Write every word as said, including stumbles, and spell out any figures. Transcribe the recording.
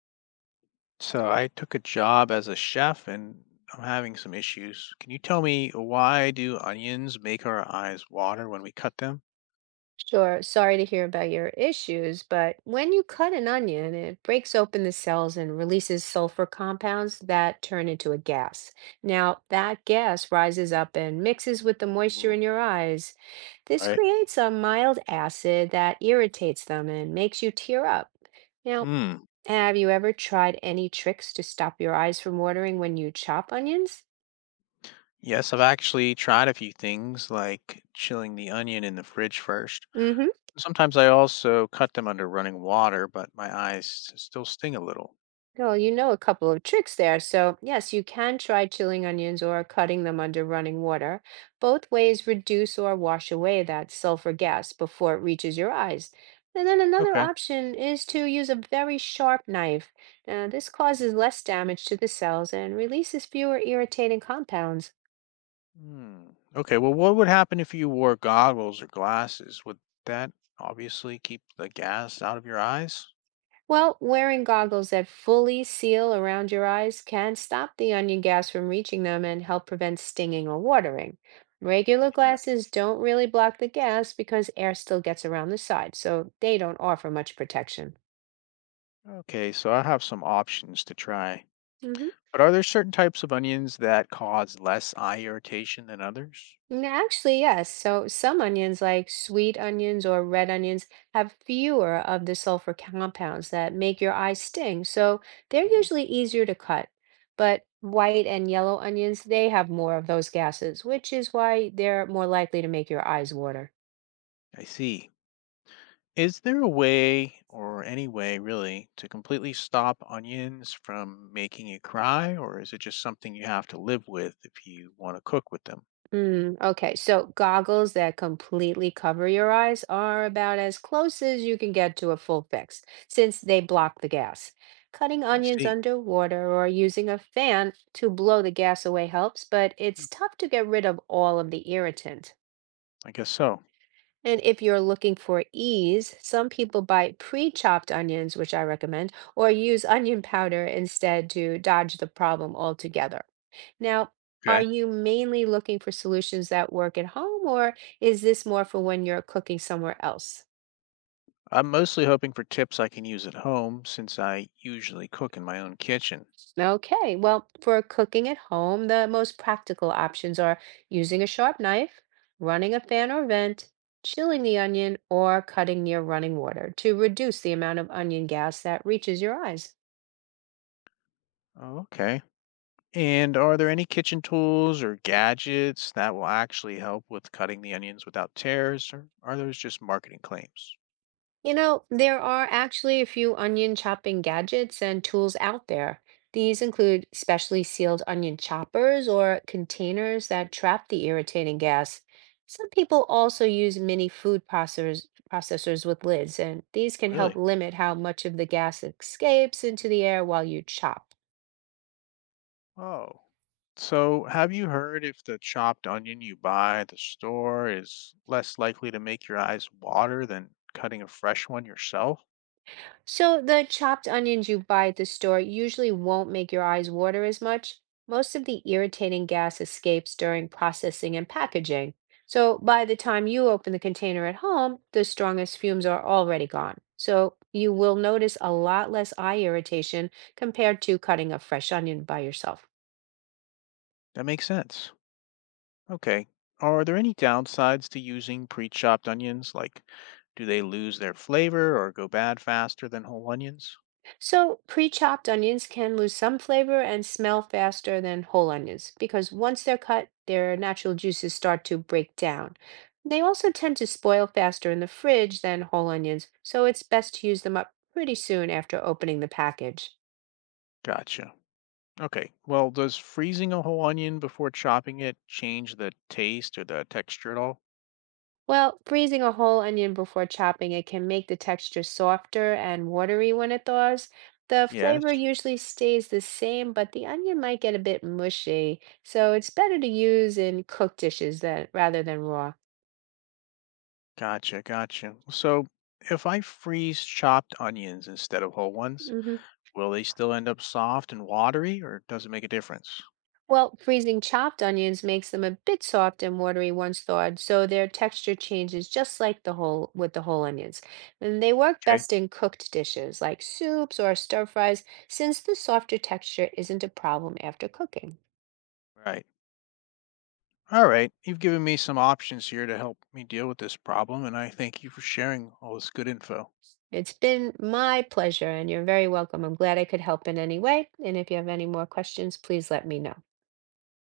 So I took a job as a chef and I'm having some issues. Can you tell me why do onions make our eyes water when we cut them? Sure. Sorry to hear about your issues, but when you cut an onion, it breaks open the cells and releases sulfur compounds that turn into a gas. Now, that gas rises up and mixes with the moisture Ooh, in your eyes. This right. creates a mild acid that irritates them and makes you tear up. Now, Mm. have you ever tried any tricks to stop your eyes from watering when you chop onions? Yes, I've actually tried a few things like chilling the onion in the fridge first. Mm hmm. Sometimes I also cut them under running water, but my eyes s- still sting a little. Well, you know a couple of tricks there. So, yes, you can try chilling onions or cutting them under running water. Both ways reduce or wash away that sulfur gas before it reaches your eyes. And then another Okay. option is to use a very sharp knife. Now, this causes less damage to the cells and releases fewer irritating compounds. Hmm. Okay, well what would happen if you wore goggles or glasses? Would that obviously keep the gas out of your eyes? Well, wearing goggles that fully seal around your eyes can stop the onion gas from reaching them and help prevent stinging or watering. Regular glasses don't really block the gas because air still gets around the side, so they don't offer much protection. Okay, so I have some options to try. But are there certain types of onions that cause less eye irritation than others? Mm, actually, yes. So some onions, like sweet onions or red onions, have fewer of the sulfur compounds that make your eyes sting. So they're Hmm. usually easier to cut. But white and yellow onions, they have more of those gases, which is why they're more likely to make your eyes water. I see. Is there a way, or any way really, to completely stop onions from making you cry, or is it just something you have to live with if you want to cook with them? Mm, okay, so goggles that completely cover your eyes are about as close as you can get to a full fix, since they block the gas. Cutting I onions see. underwater or using a fan to blow the gas away helps, but it's tough to get rid of all of the irritant. I guess so. And if you're looking for ease, some people buy pre-chopped onions, which I recommend, or use onion powder instead to dodge the problem altogether. Now, are Okay. you mainly looking for solutions that work at home, or is this more for when you're cooking somewhere else? I'm mostly hoping for tips I can use at home since I usually cook in my own kitchen. Okay, well, for cooking at home, the most practical options are using a sharp knife, running a fan or vent, chilling the onion, or cutting near running water to reduce the amount of onion gas that reaches your eyes. Oh, okay. And are there any kitchen tools or gadgets that will actually help with cutting the onions without tears, or are those just marketing claims? You know, there are actually a few onion chopping gadgets and tools out there. These include specially sealed onion choppers or containers that trap the irritating gas. Some people also use mini food processors, processors with lids, and these can help Really? limit how much of the gas escapes into the air while you chop. Oh. So, have you heard if the chopped onion you buy at the store is less likely to make your eyes water than cutting a fresh one yourself? So the chopped onions you buy at the store usually won't make your eyes water as much. Most of the irritating gas escapes during processing and packaging. So by the time you open the container at home, the strongest fumes are already gone. So you will notice a lot less eye irritation compared to cutting a fresh onion by yourself. That makes sense. Okay. Are there any downsides to using pre-chopped onions? Like, do they lose their flavor or go bad faster than whole onions? So, pre-chopped onions can lose some flavor and smell faster than whole onions because once they're cut, their natural juices start to break down. They also tend to spoil faster in the fridge than whole onions, so it's best to use them up pretty soon after opening the package. Gotcha. Okay. Well, does freezing a whole onion before chopping it change the taste or the texture at all? Well, freezing a whole onion before chopping it can make the texture softer and watery when it thaws. The flavor Yes. usually stays the same, but the onion might get a bit mushy, so it's better to use in cooked dishes than rather than raw. Gotcha. Gotcha. So if I freeze chopped onions instead of whole ones, Hmm. will they still end up soft and watery or does it make a difference? Well, freezing chopped onions makes them a bit soft and watery once thawed, so their texture changes just like the whole with the whole onions. And they work Okay. best in cooked dishes like soups or stir fries, since the softer texture isn't a problem after cooking. Right. All right. You've given me some options here to help me deal with this problem, and I thank you for sharing all this good info. It's been my pleasure, and you're very welcome. I'm glad I could help in any way. And if you have any more questions, please let me know.